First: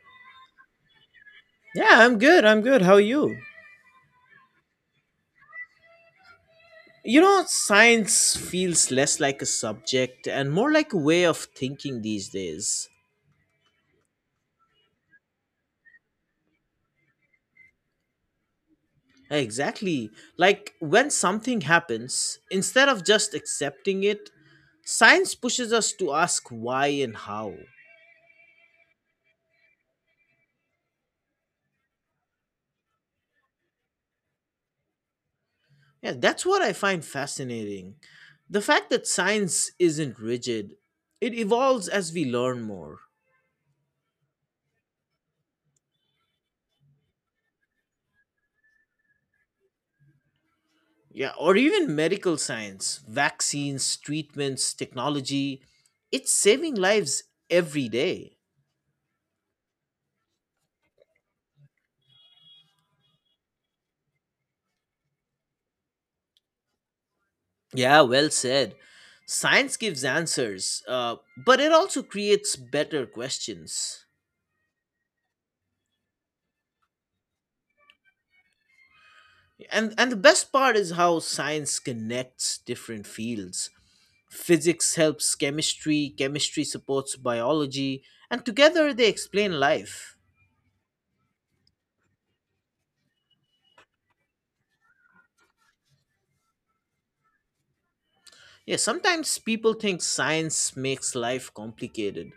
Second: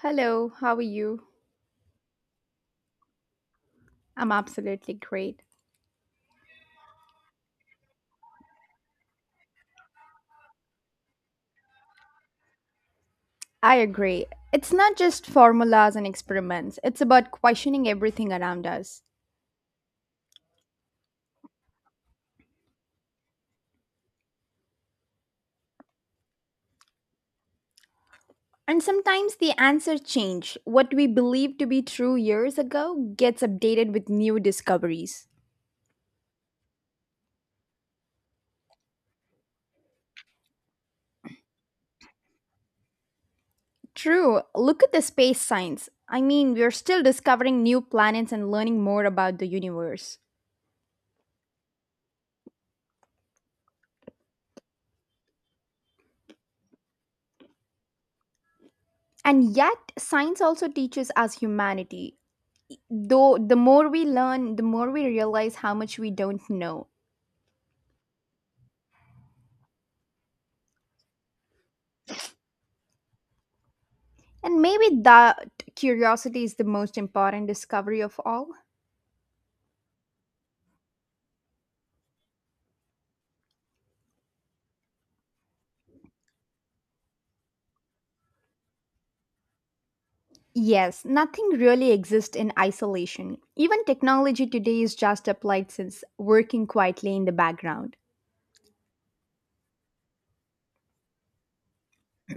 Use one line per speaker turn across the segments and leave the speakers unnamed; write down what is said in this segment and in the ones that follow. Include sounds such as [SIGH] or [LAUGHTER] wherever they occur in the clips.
Hello, how are you?
Yeah, I'm good. I'm good. How are you?
I'm absolutely great.
Science feels less like a subject and more like a way of thinking these days.
I agree. It's not just formulas and experiments, it's about questioning everything around us.
Exactly. Like when something happens, instead of just accepting it, science pushes us to ask why and how.
And sometimes the answers change. What we believed to be true years ago gets updated with new discoveries.
Yeah, that's what I find fascinating. The fact that science isn't rigid, it evolves as we learn more.
True, look at the space science. I mean, we're still discovering new planets and learning more about the universe.
Yeah, or even medical science, vaccines, treatments, technology. It's saving lives every day.
And yet, science also teaches us humanity. Though the more we learn, the more we realize how much we don't know.
Yeah, well said. Science gives answers, but it also creates better questions.
And maybe that curiosity is the most important discovery of all.
And the best part is how science connects different fields. Physics helps chemistry, chemistry supports biology, and together they explain life.
Yes, nothing really exists in isolation. Even technology today is just applied since working quietly in the background.
Yeah, sometimes people think science makes life complicated,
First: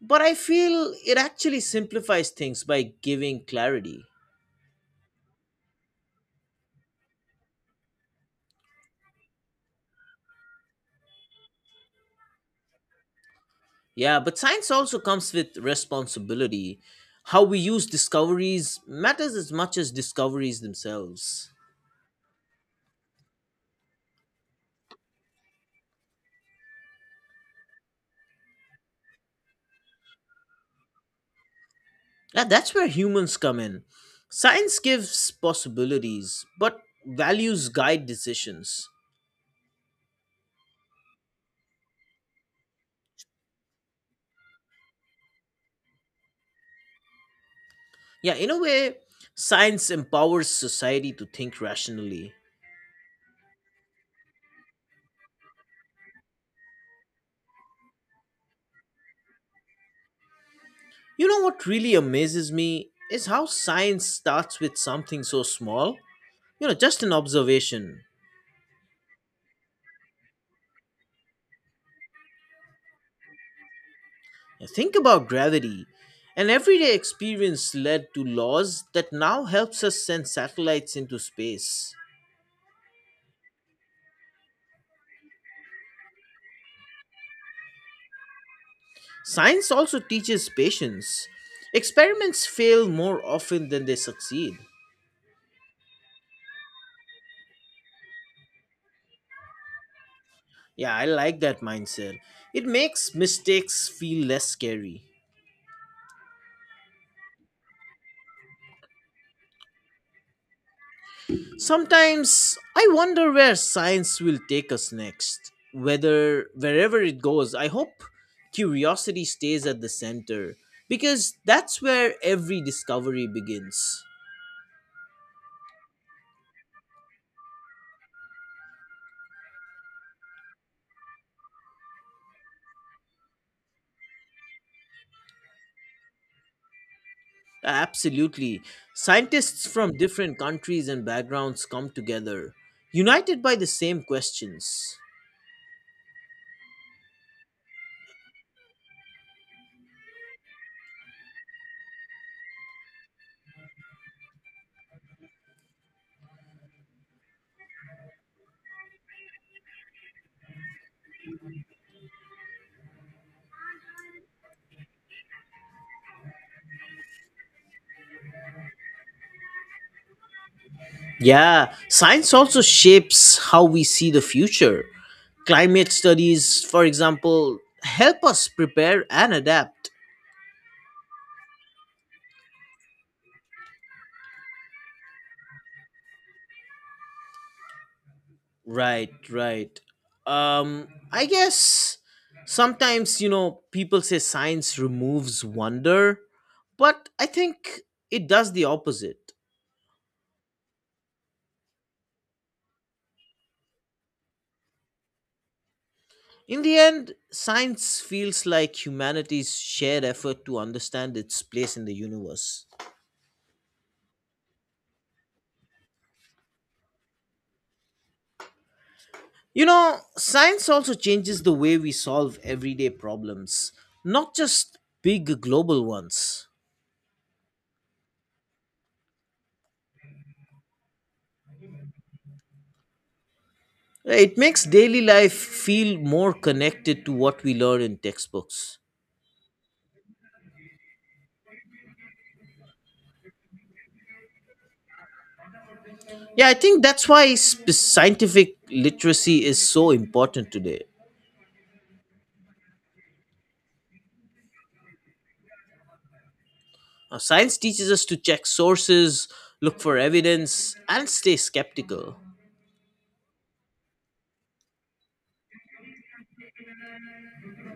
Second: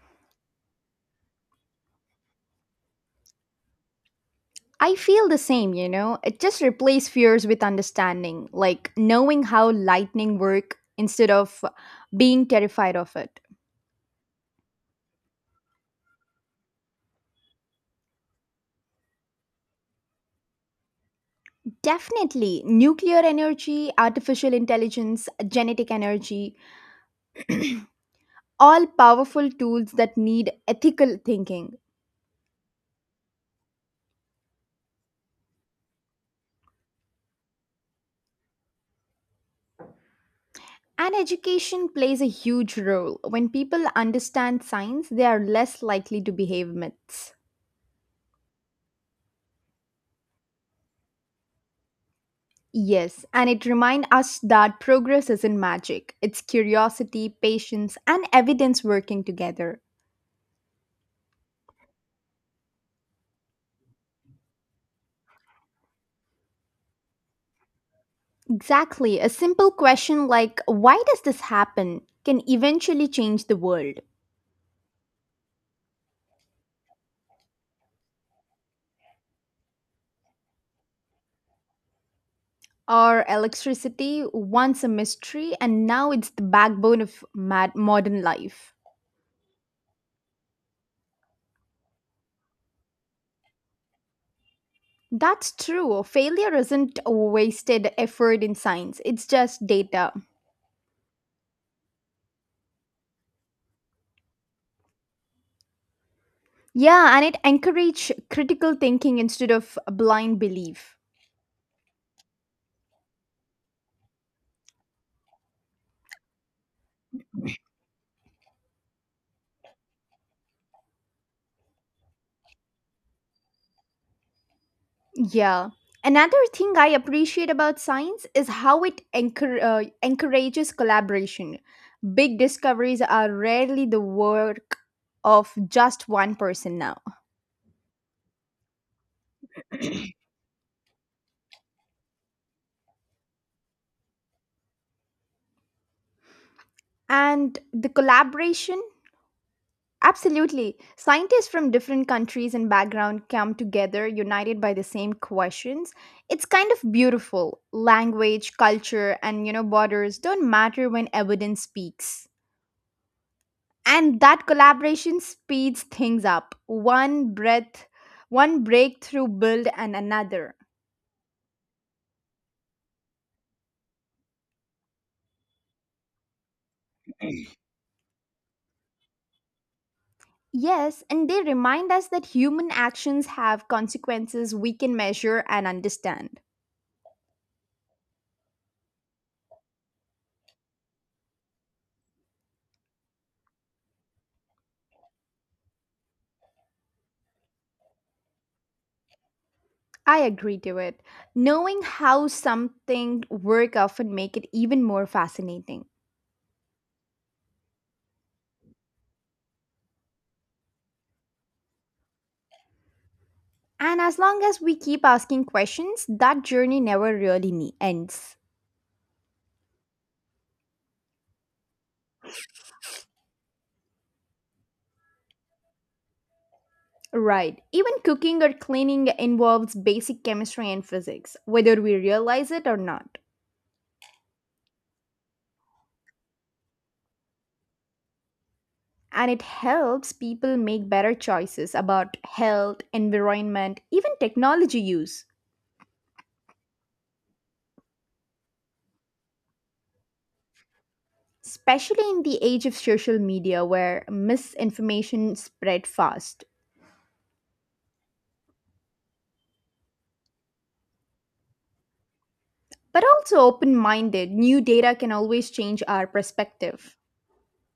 but I feel it actually simplifies things by giving clarity.
I feel the same, you know. It just replaces fears with understanding, like knowing how lightning work instead of being terrified of it.
Yeah, but science also comes with responsibility. How we use discoveries matters as much as discoveries themselves.
Definitely, nuclear energy, artificial intelligence, genetic energy, all powerful tools that need ethical thinking.
Yeah, that's where humans come in. Science gives possibilities, but values guide decisions.
And education plays a huge role. When people understand science, they are less likely to behave myths.
Yeah, in a way, science empowers society to think rationally.
Yes, and it reminds us that progress isn't magic. It's curiosity, patience, and evidence working together.
You know what really amazes me is how science starts with something so small. Just an observation.
Exactly. A simple question like, why does this happen, can eventually change the world.
Now, think about gravity. An everyday experience led to laws that now helps us send satellites into space.
Or electricity, once a mystery, and now it's the backbone of modern life.
Science also teaches patience. Experiments fail more often than they succeed.
That's true. Failure isn't a wasted effort in science, it's just data.
Yeah, I like that mindset. It makes mistakes feel less scary.
Yeah, and it encourage critical thinking instead of blind belief.
Sometimes I wonder where science will take us next. Whether wherever it goes, I hope curiosity stays at the center because that's where every discovery begins.
Yeah. Another thing I appreciate about science is how it encourages collaboration. Big discoveries are rarely the work of just one person now.
Absolutely. Scientists from different countries and backgrounds come together, united by the same questions.
And the collaboration. Absolutely. Scientists from different countries and background come together united by the same questions. It's kind of beautiful. Language, culture, and you know, borders don't matter when evidence speaks. And that collaboration speeds things up. One breakthrough build and another.
Yeah, science also shapes how we see the future. Climate studies, for example, help us prepare and adapt.
Yes, and they remind us that human actions have consequences we can measure and understand.
Right, right. I guess sometimes, people say science removes wonder, but I think it does the opposite.
I agree to it. Knowing how something work often make it even more fascinating.
In the end, science feels like humanity's shared effort to understand its place in the universe.
And as long as we keep asking questions, that journey never really ends.
Science also changes the way we solve everyday problems, not just big global ones.
Right. Even cooking or cleaning involves basic chemistry and physics, whether we realize it or not.
It makes daily life feel more connected to what we learn in textbooks.
And it helps people make better choices about health, environment, even technology use,
Yeah, I think that's why scientific literacy is so important today.
especially in the age of social media where misinformation spread fast.
Science teaches us to check sources, look for evidence, and stay skeptical.
But also open minded, new data can always change our perspective.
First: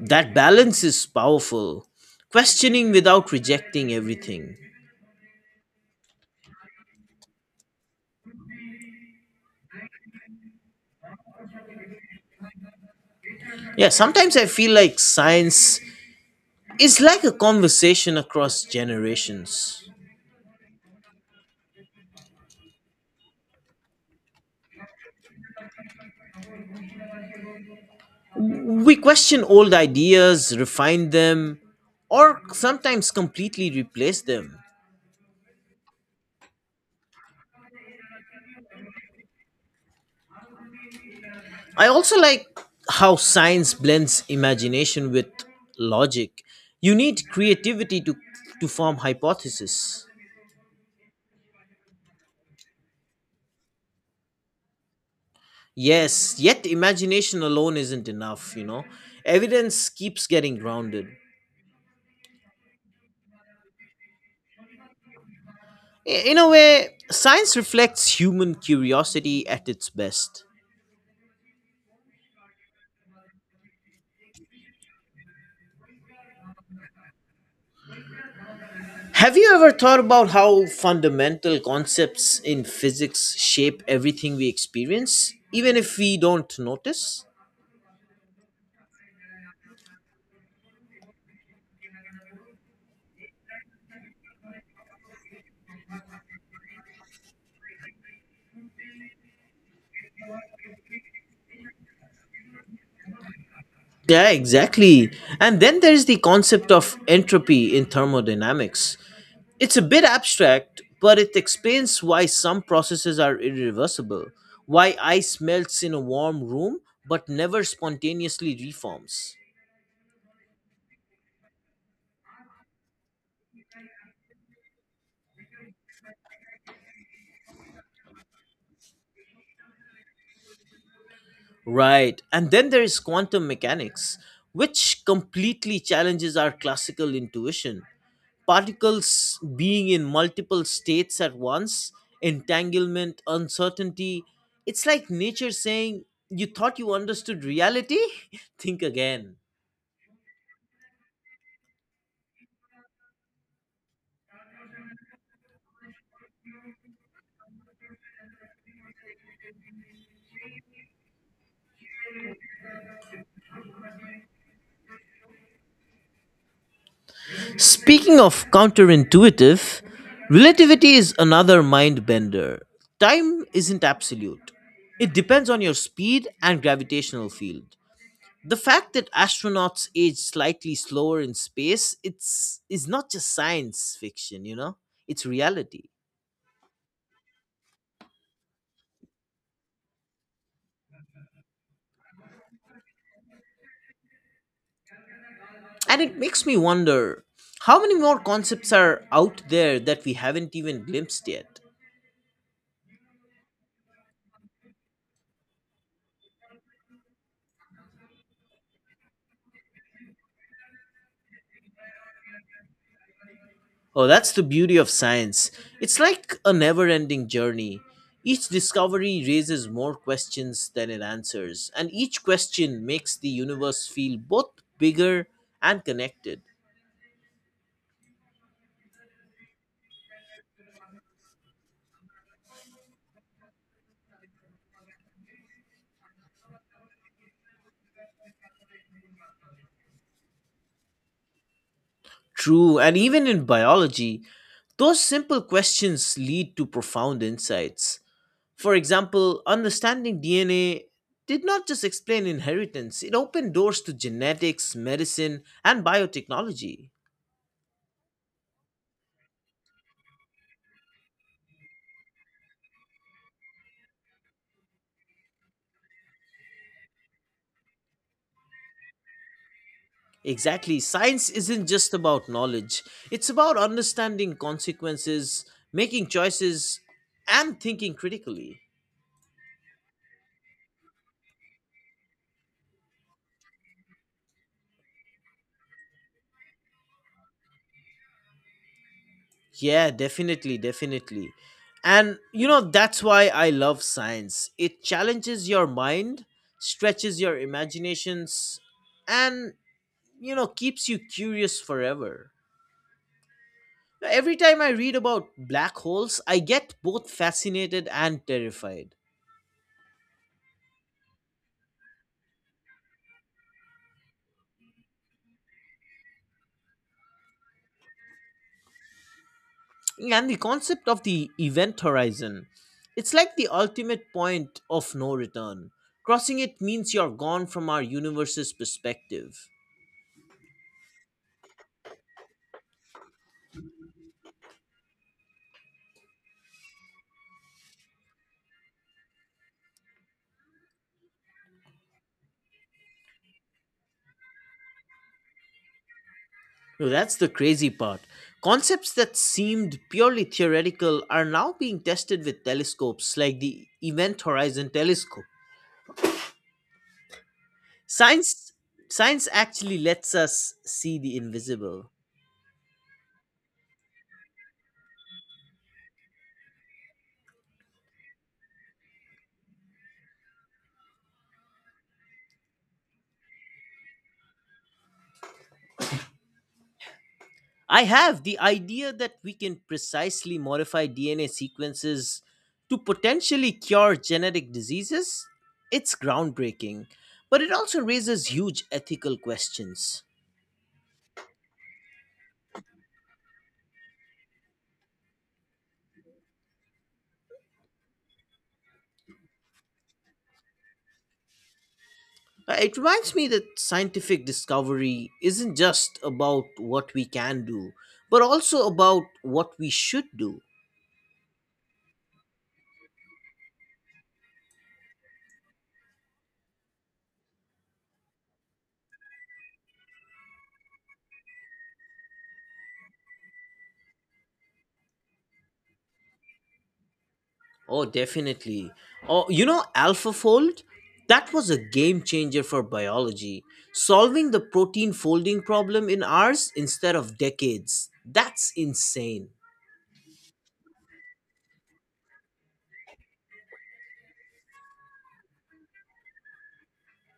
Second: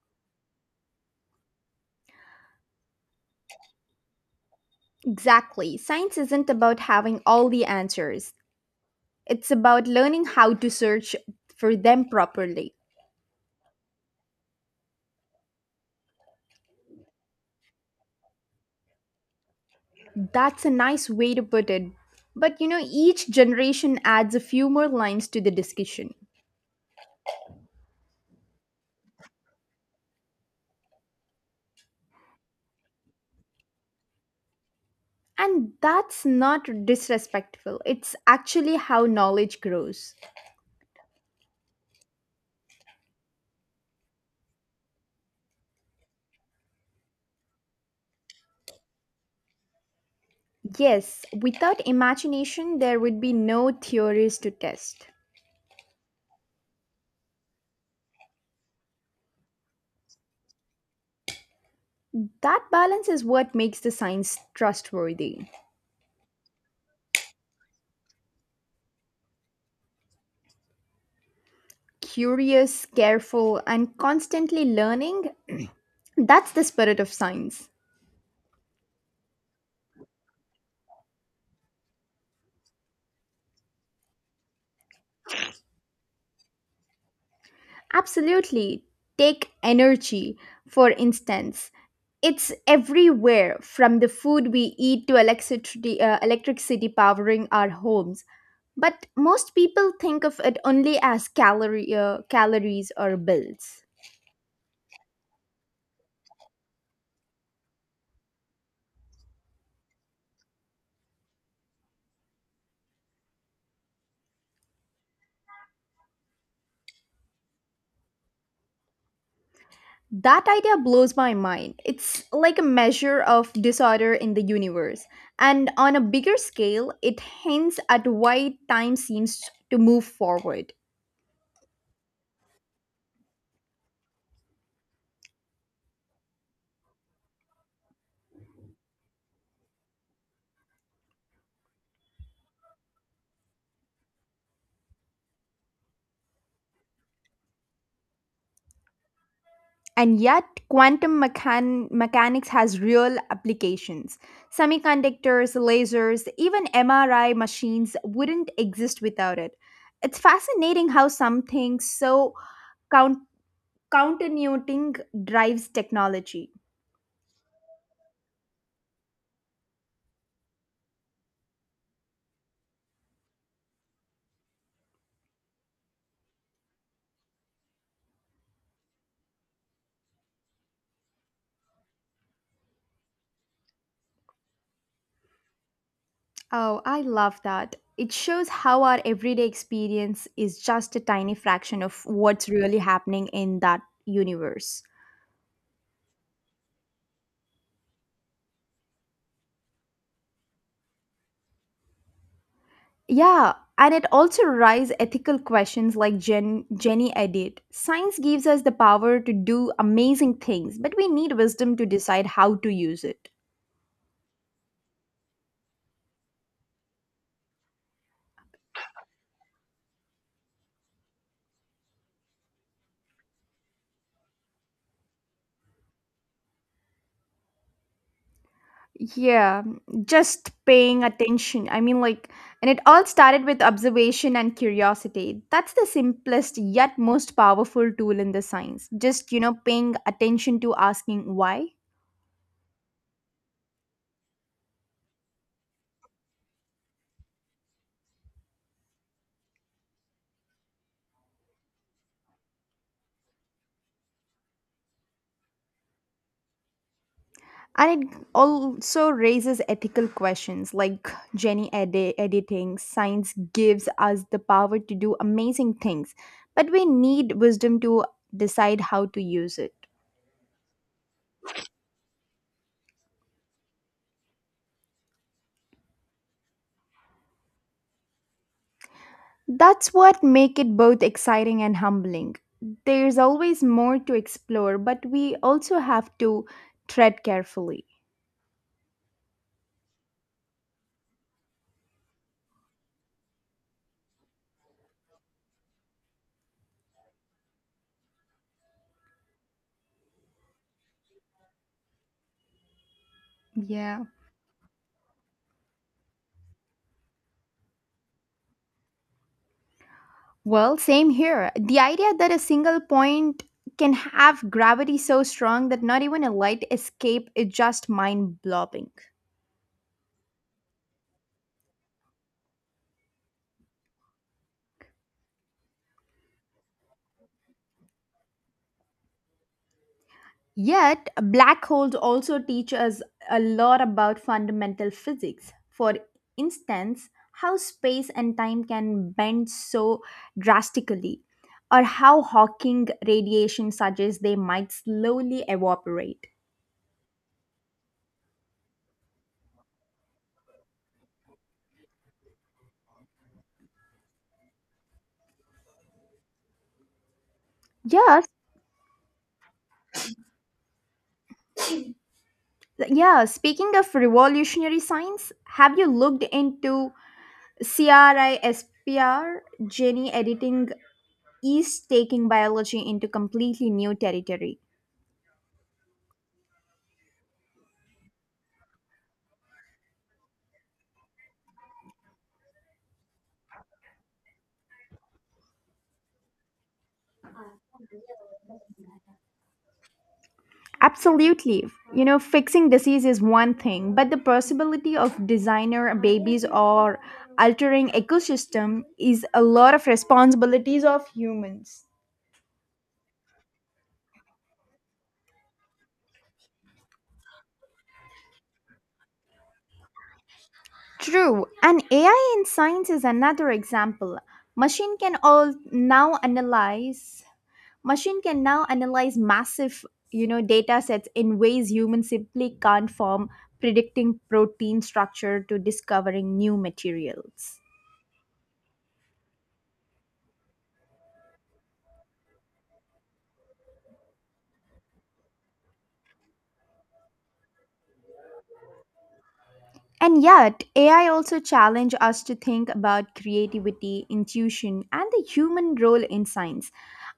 That balance is powerful, questioning without rejecting everything.
Exactly. Science isn't about having all the answers, it's about learning how to search for them properly.
Yeah, sometimes I feel like science is like a conversation across generations.
That's a nice way to put it. But you know, each generation adds a few more lines to the discussion.
We question old ideas, refine them, or sometimes completely replace them.
And that's not disrespectful, it's actually how knowledge grows.
I also like how science blends imagination with logic. You need creativity to form hypotheses.
Yes, without imagination, there would be no theories to test.
Yes, yet imagination alone isn't enough. Evidence keeps getting grounded.
That balance is what makes the science trustworthy.
In a way, science reflects human curiosity at its best.
Curious, careful, and constantly learning, that's the spirit of science.
Have you ever thought about how fundamental concepts in physics shape everything we experience, even if we don't notice?
Absolutely. Take energy, for instance. It's everywhere from the food we eat to electricity, powering our homes. But most people think of it only as calories or bills.
Yeah, exactly. And then there's the concept of entropy in thermodynamics. It's a bit abstract, but it explains why some processes are irreversible, why ice melts in a warm room but never spontaneously reforms.
That idea blows my mind. It's like a measure of disorder in the universe. And on a bigger scale, it hints at why time seems to move forward.
Right. And then there is quantum mechanics, which completely challenges our classical intuition. Particles being in multiple states at once, entanglement, uncertainty. It's like nature saying, "You thought you understood reality? [LAUGHS] Think again."
And yet, mechanics has real applications. Semiconductors, lasers, even MRI machines wouldn't exist without it. It's fascinating how something so count- counternuting drives technology.
Speaking of counterintuitive, relativity is another mind bender. Time isn't absolute, it depends on your speed and gravitational field. The fact that astronauts age slightly slower in space, it's is not just science fiction, you know? It's reality.
Oh, I love that. It shows how our everyday experience is just a tiny fraction of what's really happening in that universe.
And it makes me wonder how many more concepts are out there that we haven't even glimpsed yet.
Yeah, and it also raises ethical questions like Jenny Edit. Science gives us the power to do amazing things, but we need wisdom to decide how to use it.
Oh, that's the beauty of science. It's like a never ending journey. Each discovery raises more questions than it answers, and each question makes the universe feel both bigger and connected.
Yeah, just paying attention. I mean, like, and it all started with observation and curiosity. That's the simplest yet most powerful tool in the science. Just, you know, paying attention to asking why.
True, and even in biology, those simple questions lead to profound insights. For example, understanding DNA did not just explain inheritance, it opened doors to genetics, medicine, and biotechnology.
And it also raises ethical questions like editing science gives us the power to do amazing things, but we need wisdom to decide how to use it.
Exactly, science isn't just about knowledge, it's about understanding consequences, making choices, and thinking critically.
That's what make it both exciting and humbling. There's always more to explore, but we also have to tread carefully.
Yeah, definitely, definitely. And that's why I love science. It challenges your mind, stretches your imaginations, and keeps you curious forever.
Yeah.
Every time I read about black holes, I get both fascinated and terrified.
Well, same here. The idea that a single point can have gravity so strong that not even a light escape is just mind blowing.
And the concept of the event horizon, it's like the ultimate point of no return. Crossing it means you're gone from our universe's perspective.
Yet, black holes also teach us a lot about fundamental physics. For instance, how space and time can bend so drastically, or how Hawking radiation suggests they might slowly evaporate.
No, that's the crazy part. Concepts that seemed purely theoretical are now being tested with telescopes like the Event Horizon Telescope.
Yes.
Science science actually lets us see the invisible.
Yeah, speaking of revolutionary science, have you looked into CRISPR? Gene editing is taking biology into completely new territory.
I have the idea that we can precisely modify DNA sequences to potentially cure genetic diseases. It's groundbreaking, but it also raises huge ethical questions.
Absolutely. You know, fixing disease is one thing, but the possibility of designer babies or altering ecosystem is a lot of responsibilities of humans.
It reminds me that scientific discovery isn't just about what we can do, but also about what we should do.
True, and AI in science is another example. Machine can all now analyze machine can now analyze massive, you know, data sets in ways humans simply can't, from predicting protein structure to discovering new materials.
Oh, definitely. Oh, AlphaFold? That was a game changer for biology. Solving the protein folding problem in hours instead of decades. That's insane.
And yet AI also challenge us to think about creativity, intuition, and the human role in science.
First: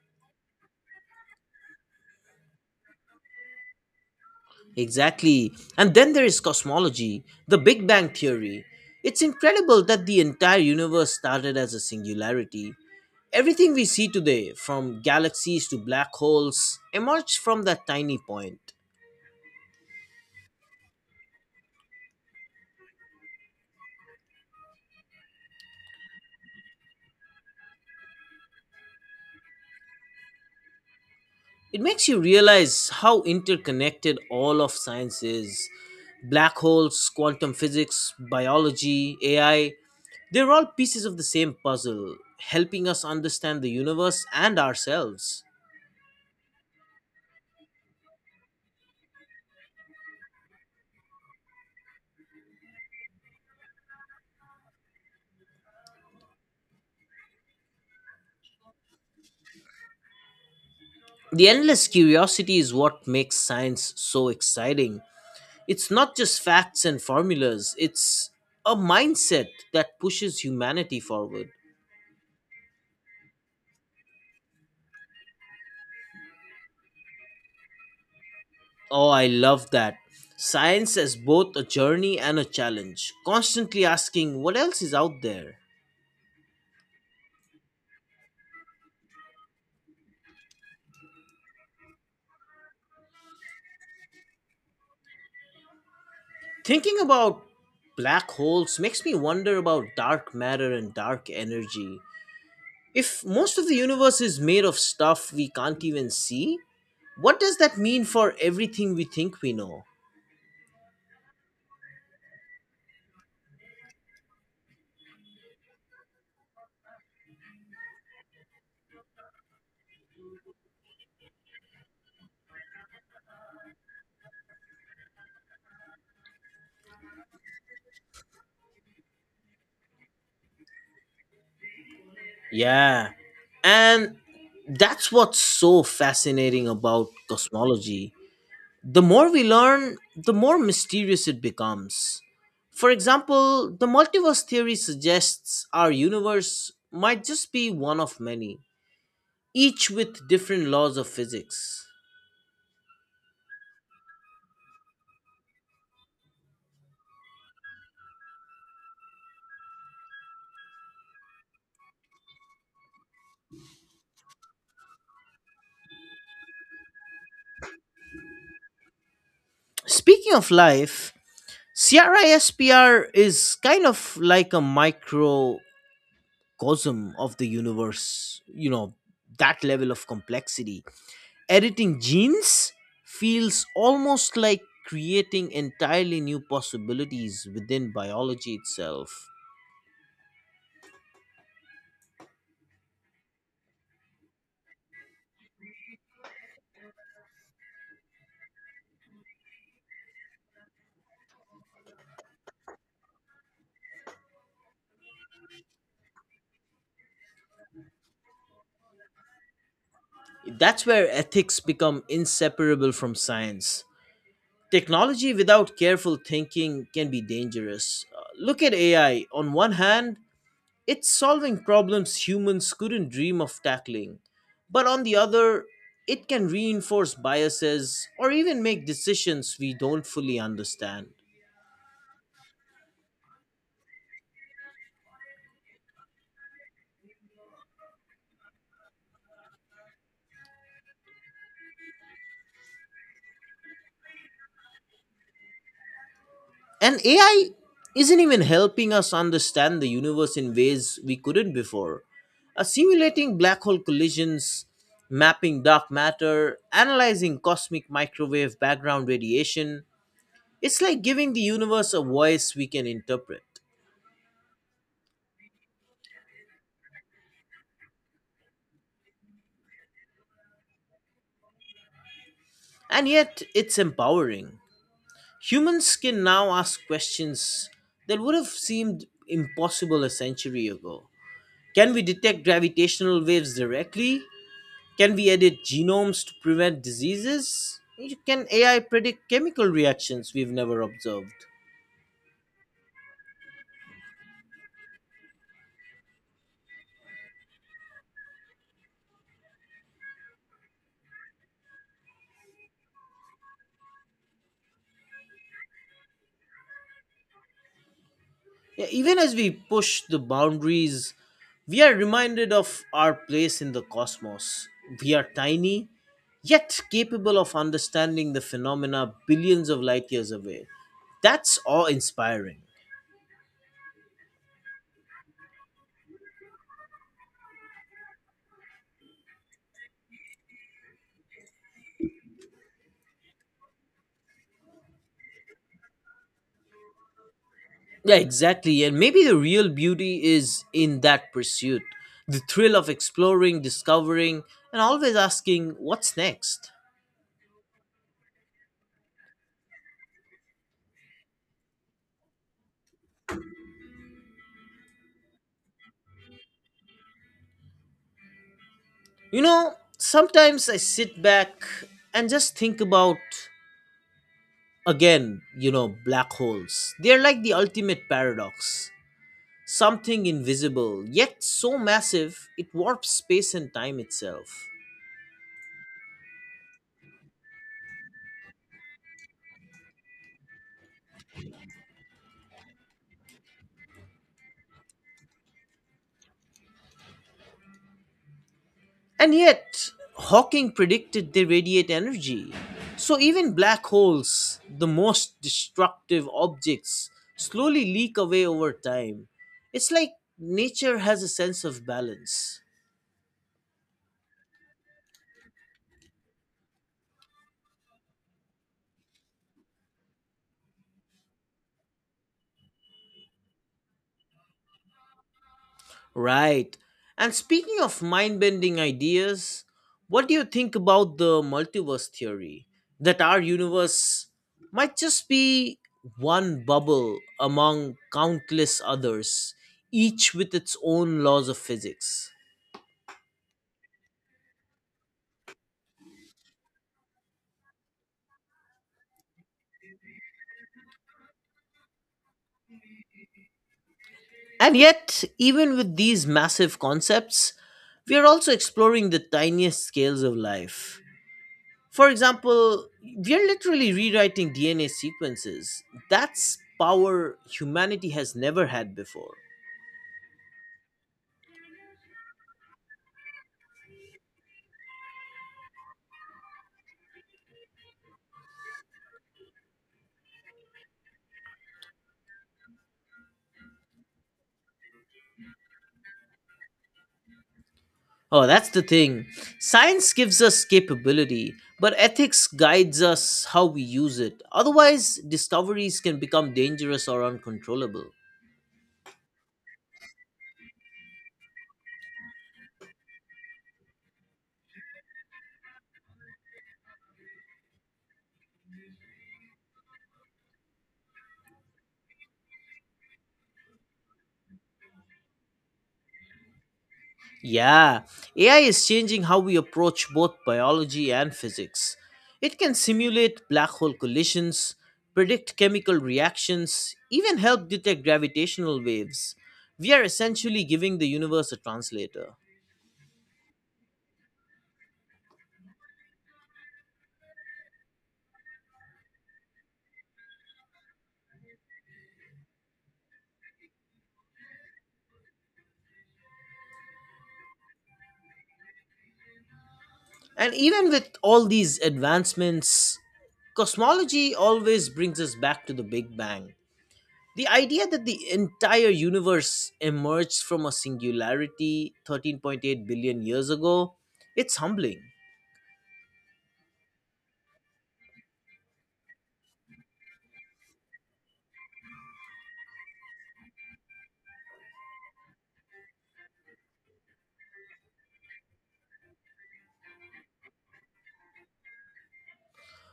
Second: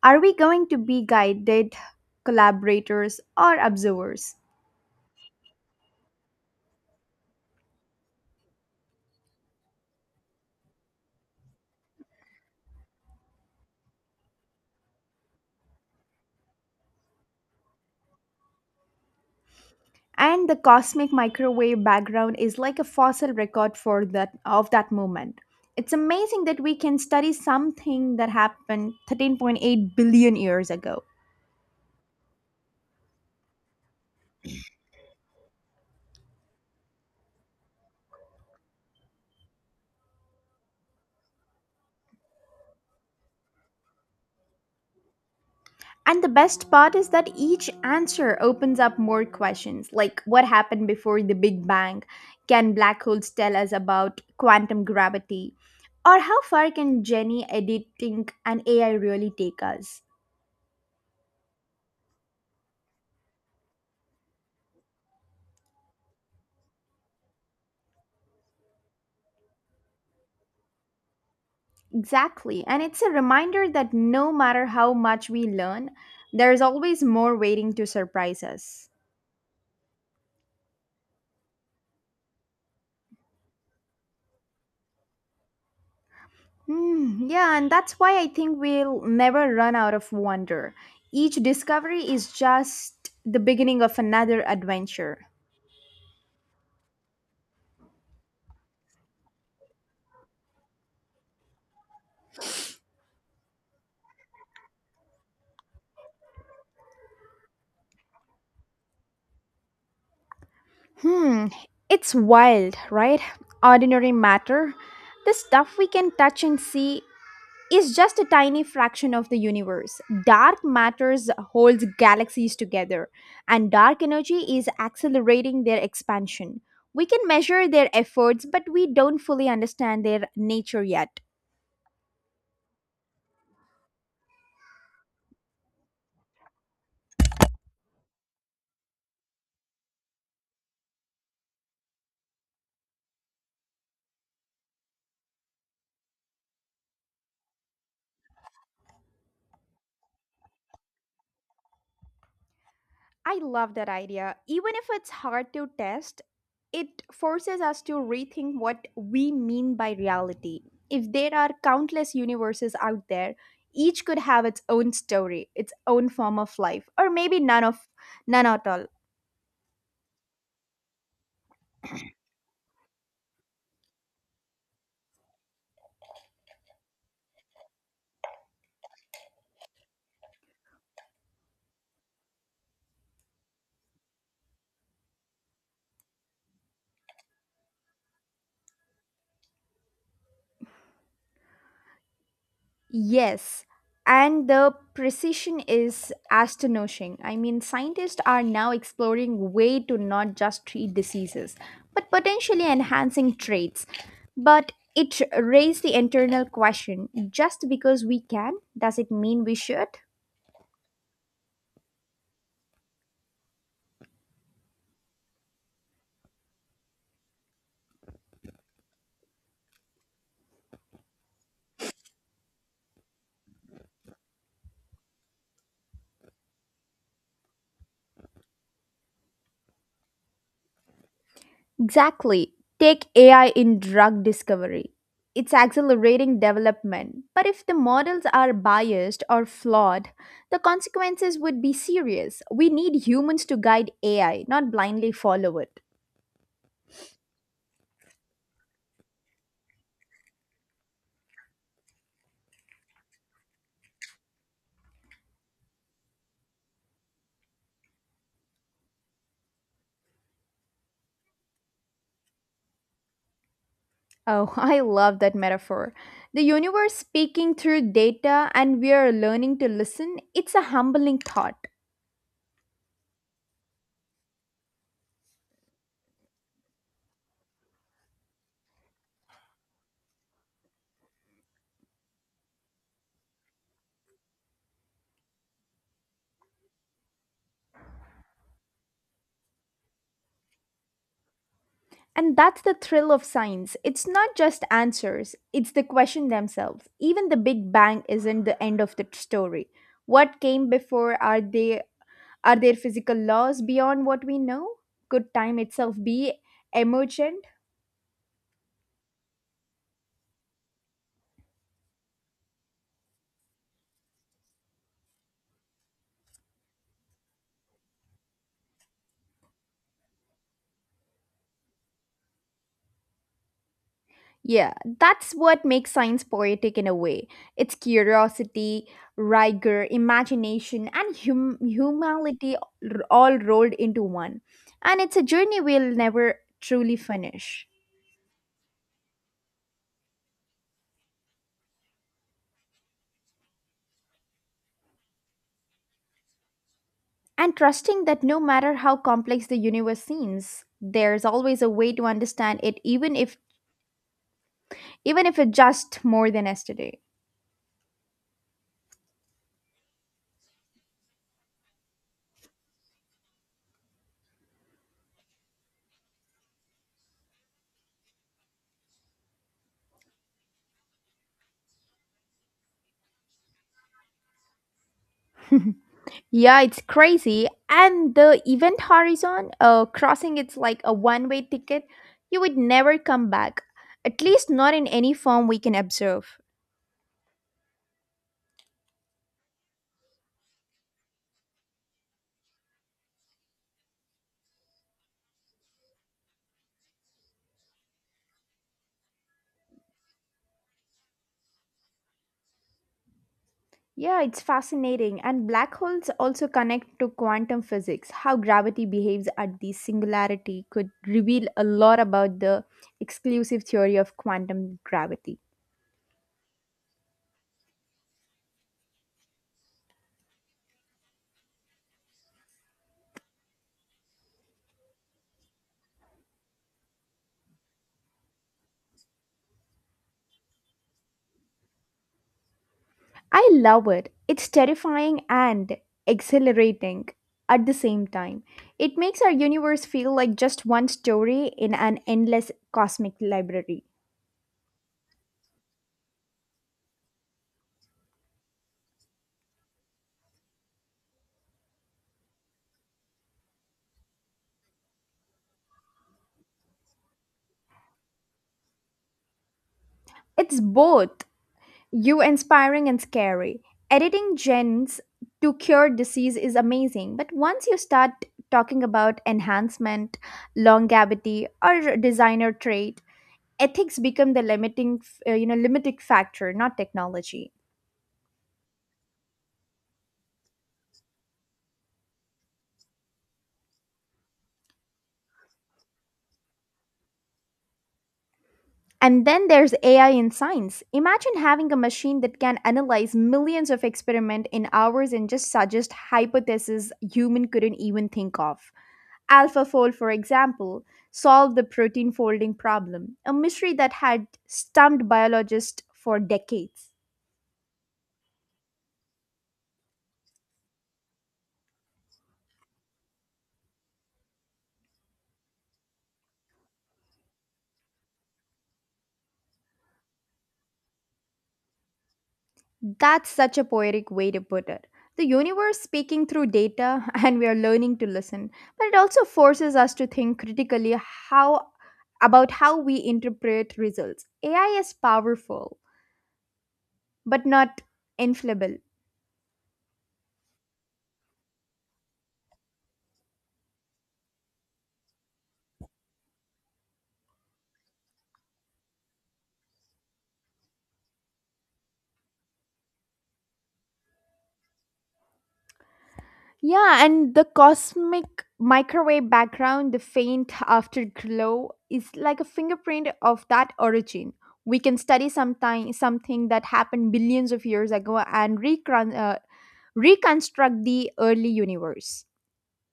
Are we going to be guided collaborators or observers?
Exactly. And then there is cosmology, the Big Bang Theory. It's incredible that the entire universe started as a singularity. Everything we see today, from galaxies to black holes, emerged from that tiny point.
And the cosmic microwave background is like a fossil record for that of that moment. It's amazing that we can study something that happened 13.8 billion years ago.
It makes you realize how interconnected all of science is. Black holes, quantum physics, biology, AI, they're all pieces of the same puzzle, helping us understand the universe and ourselves.
And the best part is that each answer opens up more questions, like what happened before the big bang? Can black holes tell us about quantum gravity? Or how far can jenny editing and AI really take us?
The endless curiosity is what makes science so exciting. It's not just facts and formulas, it's a mindset that pushes humanity forward.
Exactly. And it's a reminder that no matter how much we learn, there's always more waiting to surprise us.
Oh, I love that. Science is both a journey and a challenge, constantly asking what else is out there.
Hmm, yeah, and that's why I think we'll never run out of wonder. Each discovery is just the beginning of another adventure.
Thinking about black holes makes me wonder about dark matter and dark energy. If most of the universe is made of stuff we can't even see, what does that mean for everything we think we know?
Hmm, it's wild, right? Ordinary matter. The stuff we can touch and see is just a tiny fraction of the universe. Dark matters holds galaxies together, and dark energy is accelerating their expansion. We can measure their efforts, but we don't fully understand their nature yet.
Yeah, and that's what's so fascinating about cosmology. The more we learn, the more mysterious it becomes. For example, the multiverse theory suggests our universe might just be one of many, each with different laws of physics.
I love that idea. Even if it's hard to test, it forces us to rethink what we mean by reality. If there are countless universes out there, each could have its own story, its own form of life, or maybe none at all.
Speaking of life, CRISPR is kind of like a microcosm of the universe, that level of complexity editing genes feels almost like creating entirely new possibilities within biology itself.
Yes, and the precision is astonishing. I mean, scientists are now exploring way to not just treat diseases, but potentially enhancing traits. But it raised the internal question: just because we can, does it mean we should?
That's where ethics become inseparable from science. Technology without careful thinking can be dangerous. Look at AI. On one hand, it's solving problems humans couldn't dream of tackling, but on the other, it can reinforce biases or even make decisions we don't fully understand.
Exactly. Take AI in drug discovery. It's accelerating development, but if the models are biased or flawed, the consequences would be serious. We need humans to guide AI, not blindly follow it.
And AI isn't even helping us understand the universe in ways we couldn't before. Simulating black hole collisions, mapping dark matter, analyzing cosmic microwave background radiation, it's like giving the universe a voice we can interpret.
Oh, [LAUGHS] I love that metaphor. The universe speaking through data and we are learning to listen. It's a humbling thought.
And yet, it's empowering. Humans can now ask questions that would have seemed impossible a century ago. Can we detect gravitational waves directly? Can we edit genomes to prevent diseases? Can AI predict chemical reactions we've never observed?
And that's the thrill of science. It's not just answers, it's the question themselves. Even the Big Bang isn't the end of the story. What came before? Are there physical laws beyond what we know? Could time itself be emergent?
Yeah, even as we push the boundaries, we are reminded of our place in the cosmos. We are tiny, yet capable of understanding the phenomena billions of light years away. That's awe inspiring.
Yeah, that's what makes science poetic in a way. It's curiosity, rigor, imagination, and humanity all rolled into one. And it's a journey we'll never truly finish.
Yeah, exactly. And maybe the real beauty is in that pursuit, the thrill of exploring, discovering, and always asking, what's next?
And trusting that no matter how complex the universe seems, there's always a way to understand it, even if it's just more than yesterday.
Sometimes I sit back and just think about, again, black holes. They're like the ultimate paradox, something invisible, yet so massive it warps space and time itself.
Yeah, it's crazy. And the event horizon, crossing it's like a one-way ticket. You would never come back. At least not in any form we can observe.
And yet, Hawking predicted they radiate energy. So even black holes, the most destructive objects, slowly leak away over time. It's like nature has a sense of balance.
Yeah, it's fascinating. And black holes also connect to quantum physics. How gravity behaves at the singularity could reveal a lot about the exclusive theory of quantum gravity.
Right. And speaking of mind bending ideas, what do you think about the multiverse theory? That our universe might just be one bubble among countless others, each with its own laws of physics.
I love it. It's terrifying and exhilarating at the same time. It makes our universe feel like just one story in an endless cosmic library.
And yet, even with these massive concepts, we are also exploring the tiniest scales of life. For example, we are literally rewriting DNA sequences. That's power humanity has never had before.
It's both. You inspiring and scary. Editing genes to cure disease is amazing, but once you start talking about enhancement, longevity, or designer trait, ethics become the limiting, limiting factor, not technology.
Oh, that's the thing. Science gives us capability, but ethics guides us how we use it. Otherwise, discoveries can become dangerous or uncontrollable.
And then there's AI in science. Imagine having a machine that can analyze millions of experiments in hours and just suggest hypotheses human couldn't even think of. Alphafold, for example, solved the protein folding problem, a mystery that had stumped biologists for decades.
Yeah, AI is changing how we approach both biology and physics. It can simulate black hole collisions, predict chemical reactions, even help detect gravitational waves. We are essentially giving the universe a translator.
That's such a poetic way to put it. The universe speaking through data, [LAUGHS] and we are learning to listen, but it also forces us to think critically how about how we interpret results. AI is powerful, but not infallible.
And even with all these advancements, cosmology always brings us back to the Big Bang. The idea that the entire universe emerged from a singularity 13.8 billion years ago, it's humbling.
Yeah, and the cosmic microwave background, the faint afterglow, is like a fingerprint of that origin. We can something that happened billions of years ago and reconstruct the early universe.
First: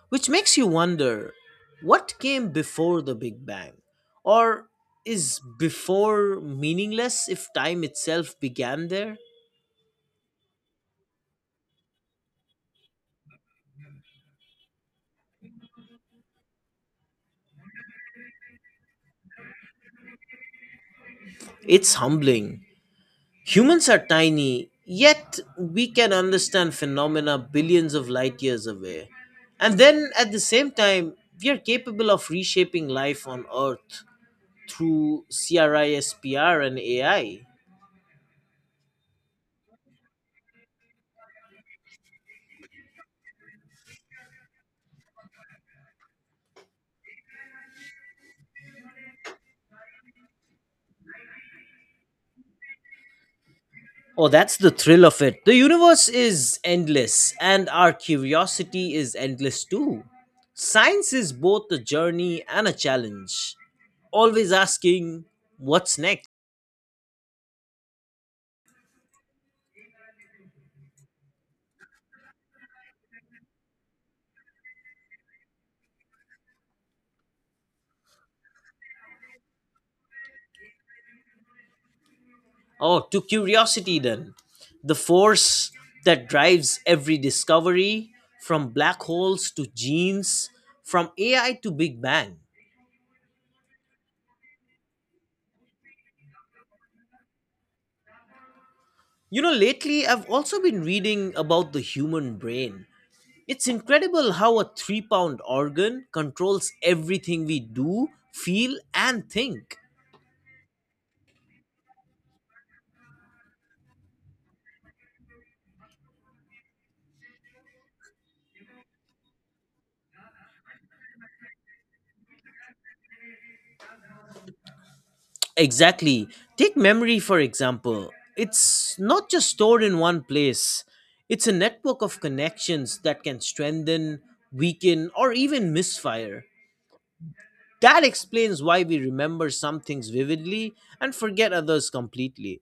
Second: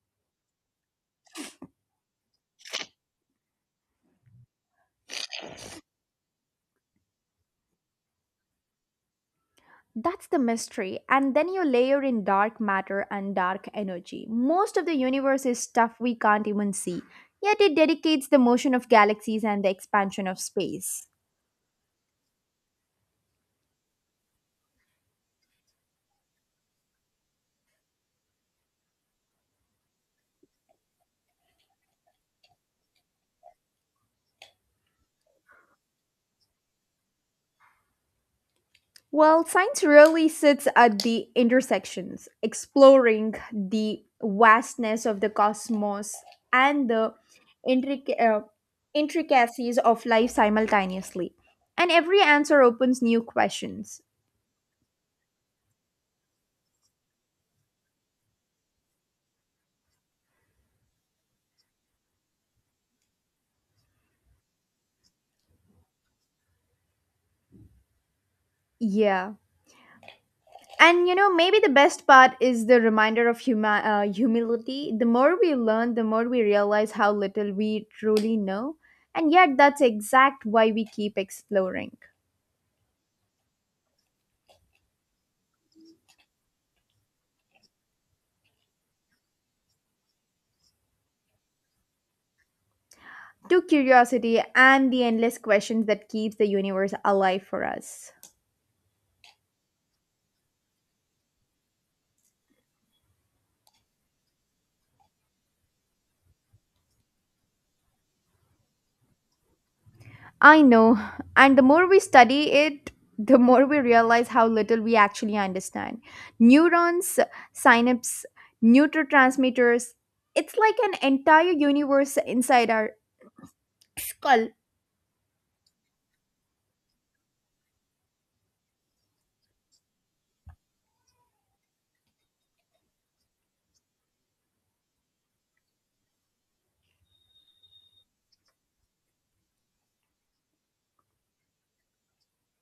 Which makes you wonder, what came before the Big Bang? Or is before meaningless if time itself began there?
That's the mystery. And then you layer in dark matter and dark energy. Most of the universe is stuff we can't even see, yet it dedicates the motion of galaxies and the expansion of space.
It's humbling. Humans are tiny, yet we can understand phenomena billions of light years away. And then at the same time, we are capable of reshaping life on Earth through CRISPR and AI.
Well, science really sits at the intersections, exploring the vastness of the cosmos and the intric- uh, intricacies of life simultaneously. And every answer opens new questions.
Oh, that's the thrill of it. The universe is endless, and our curiosity is endless too. Science is both a journey and a challenge. Always asking, what's next?
Yeah. And you know, maybe the best part is the reminder of humility. The more we learn, the more we realize how little we truly know. And yet, that's exact why we keep exploring.
Oh, to curiosity then. The force that drives every discovery, from black holes to genes, from AI to Big Bang.
To curiosity and the endless questions that keeps the universe alive for us.
Lately I've also been reading about the human brain. It's incredible how a 3-pound organ controls everything we do, feel, and think.
I know, and the more we study it, the more we realize how little we actually understand. Neurons, synapses, neurotransmitters, it's like an entire universe inside our skull.
Exactly. Take memory, for example. It's not just stored in one place, it's a network of connections that can strengthen, weaken, or even misfire. That explains why we remember some things vividly and forget others completely.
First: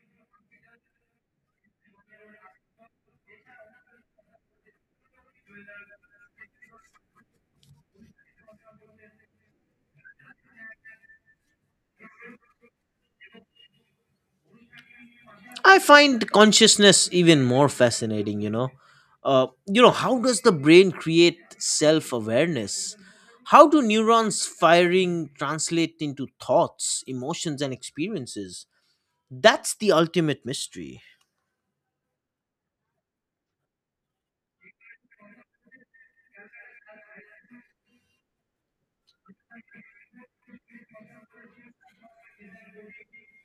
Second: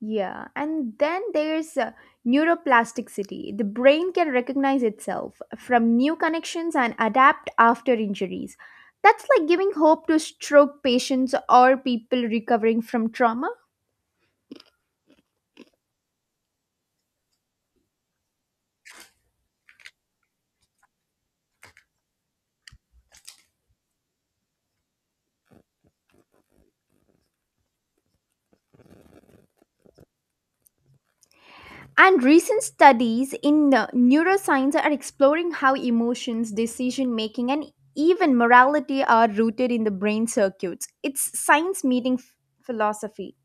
Yeah, and then there's neuroplasticity. The brain can recognize itself from new connections and adapt after injuries. That's like giving hope to stroke patients or people recovering from trauma.
I find consciousness even more fascinating. How does the brain create self awareness? How do neurons firing translate into thoughts, emotions, and experiences? That's the ultimate mystery.
And recent studies in neuroscience are exploring how emotions, decision making, and even morality are rooted in the brain circuits. It's science meeting philosophy.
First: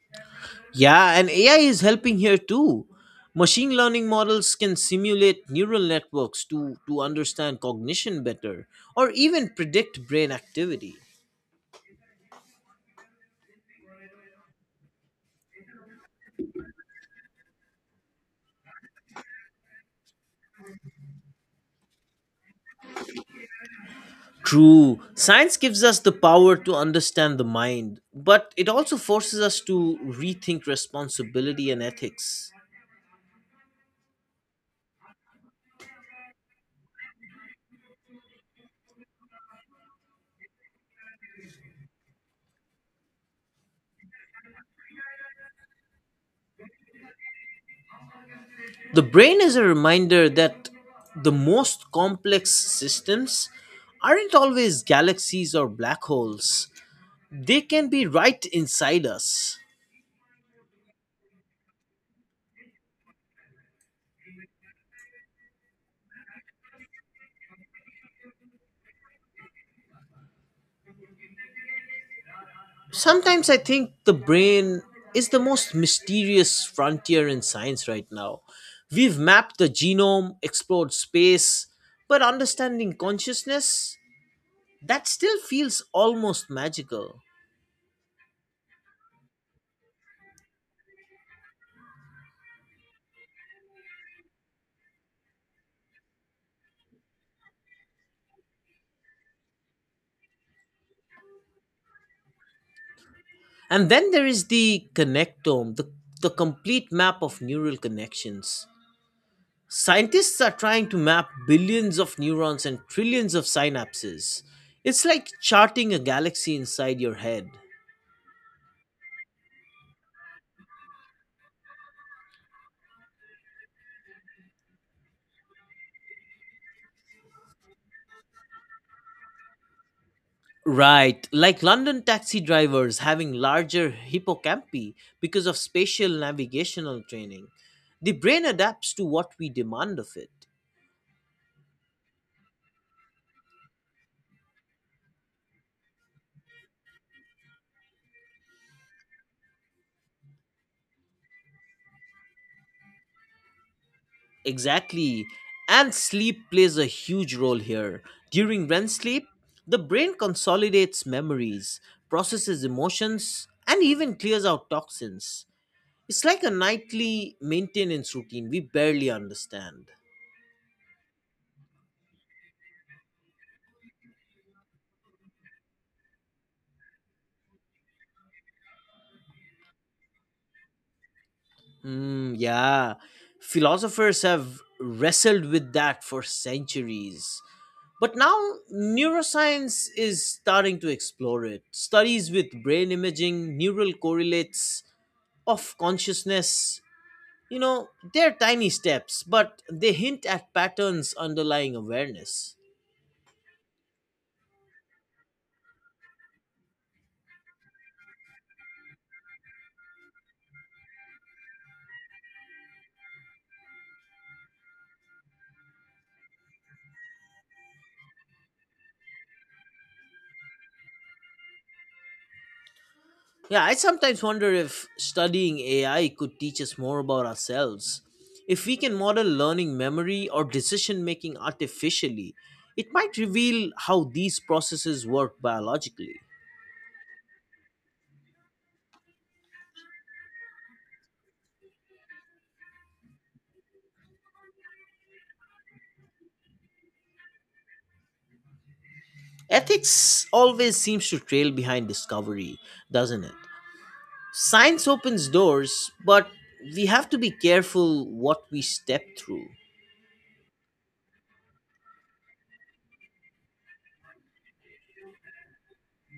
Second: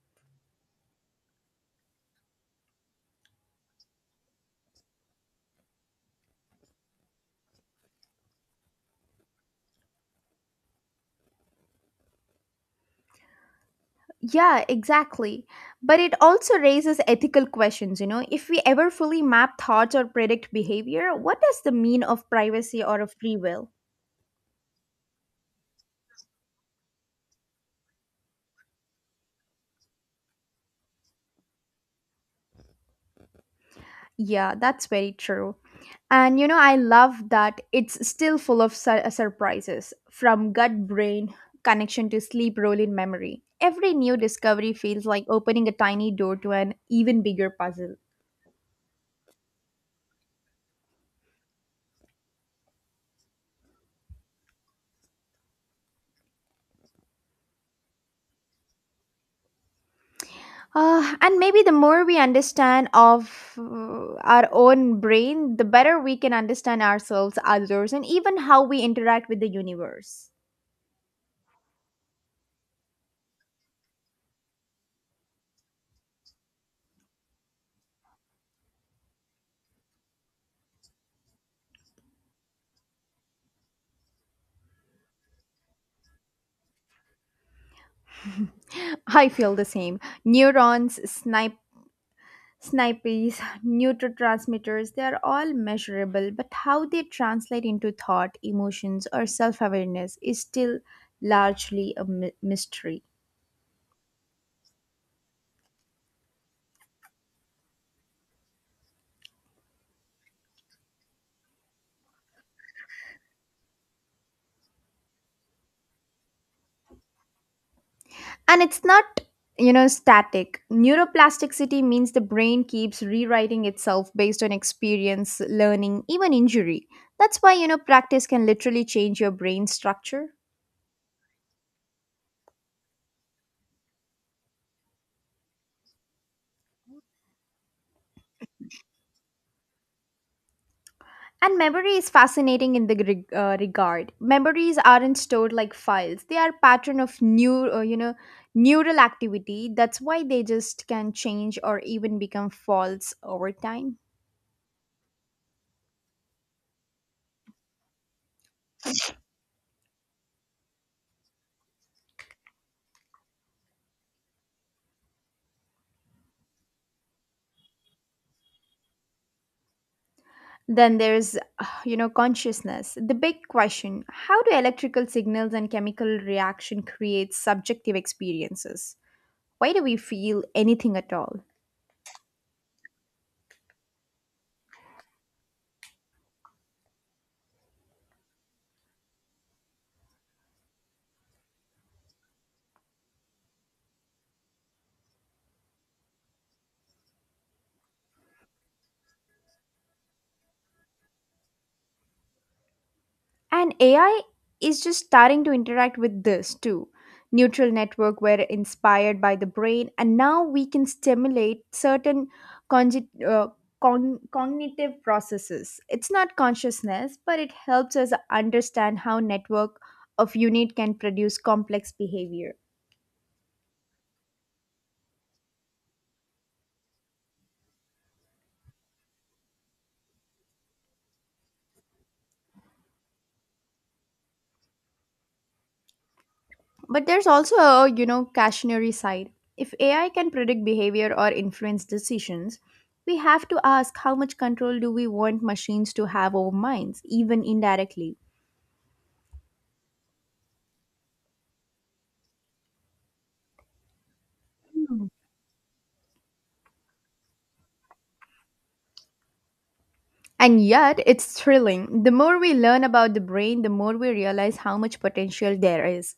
Yeah, and AI is helping here too. Machine learning models can simulate neural networks to understand cognition better or even predict brain activity.
Yeah, exactly. But it also raises ethical questions, you know. If we ever fully map thoughts or predict behavior, what does the mean of privacy or of free will?
True. Science gives us the power to understand the mind, but it also forces us to rethink responsibility and ethics.
Yeah, that's very true. And you know, I love that it's still full of surprises, from gut brain connection to sleep role in memory. Every new discovery feels like opening a tiny door to an even bigger puzzle.
The brain is a reminder that the most complex systems aren't always galaxies or black holes, they can be right inside us.
And maybe the more we understand of our own brain, the better we can understand ourselves, others, and even how we interact with the universe.
Sometimes I think the brain is the most mysterious frontier in science right now. We've mapped the genome, explored space, but understanding consciousness, that still feels almost magical.
I feel the same. Neurons, snipes, neurotransmitters, they are all measurable, but how they translate into thought, emotions, or self awareness is still largely a mystery.
And then there is the connectome, the complete map of neural connections. Scientists are trying to map billions of neurons and trillions of synapses. It's like charting a galaxy inside your head.
And it's not static. Neuroplasticity means the brain keeps rewriting itself based on experience, learning, even injury. That's why practice can literally change your brain structure.
Right, like London taxi drivers having larger hippocampi because of spatial navigational training. The brain adapts to what we demand of it.
And memory is fascinating in the regard. Memories aren't stored like files. They are pattern of new, neural activity. That's why they just can change or even become false over time.
Exactly. And sleep plays a huge role here. During REM sleep, the brain consolidates memories, processes emotions, and even clears out toxins. It's like a nightly maintenance routine we barely understand.
Then there's consciousness. The big question: how do electrical signals and chemical reaction create subjective experiences? Why do we feel anything at all?
Mm, yeah. Philosophers have wrestled with that for centuries. But now neuroscience is starting to explore it. Studies with brain imaging, neural correlates of consciousness. You know, they're tiny steps, but they hint at patterns underlying awareness.
And AI is just starting to interact with this too. Neutral network were inspired by the brain, and now we can stimulate certain congi- uh, cognitive processes. It's not consciousness, but it helps us understand how network of unit can produce complex behavior.
Yeah, I sometimes wonder if studying AI could teach us more about ourselves. If we can model learning memory or decision making artificially, it might reveal how these processes work biologically.
But there's also a cautionary side. If AI can predict behavior or influence decisions, we have to ask, how much control do we want machines to have over minds, even indirectly?
Ethics always seems to trail behind discovery, doesn't it? Science
Hmm.
opens doors, but we have to be careful what we step through.
And yet, it's thrilling. The more we learn about the brain, the more we realize how much potential there is.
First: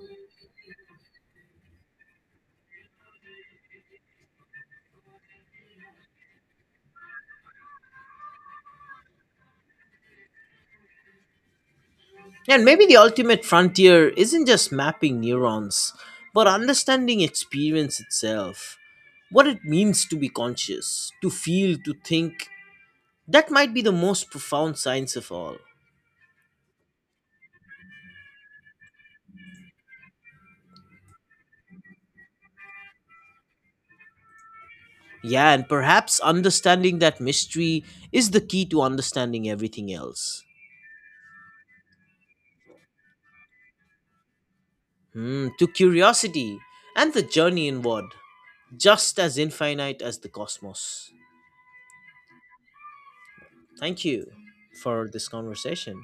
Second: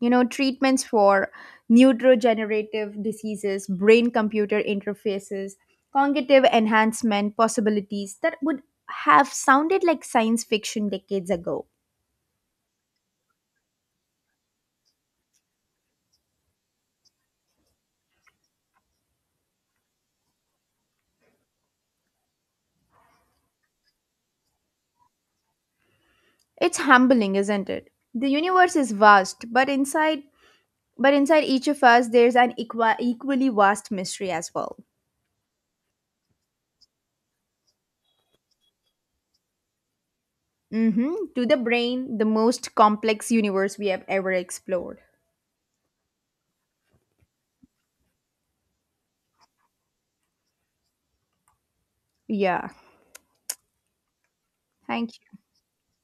You know, treatments for neurodegenerative diseases, brain computer interfaces, cognitive enhancement possibilities that would have sounded like science fiction decades ago.
And maybe the ultimate frontier isn't just mapping neurons, but understanding experience itself. What it means to be conscious, to feel, to think. That might be the most profound science of all.
It's humbling, isn't it? The universe is vast, but inside each of us there's an equally vast mystery as well.
Yeah, and perhaps understanding that mystery is the key to understanding everything else.
Mhm. To the brain, the most complex universe we have ever explored.
Hmm, to curiosity and the journey inward, just as infinite as the cosmos.
Yeah.
Thank you for
Thank
this
you.
conversation.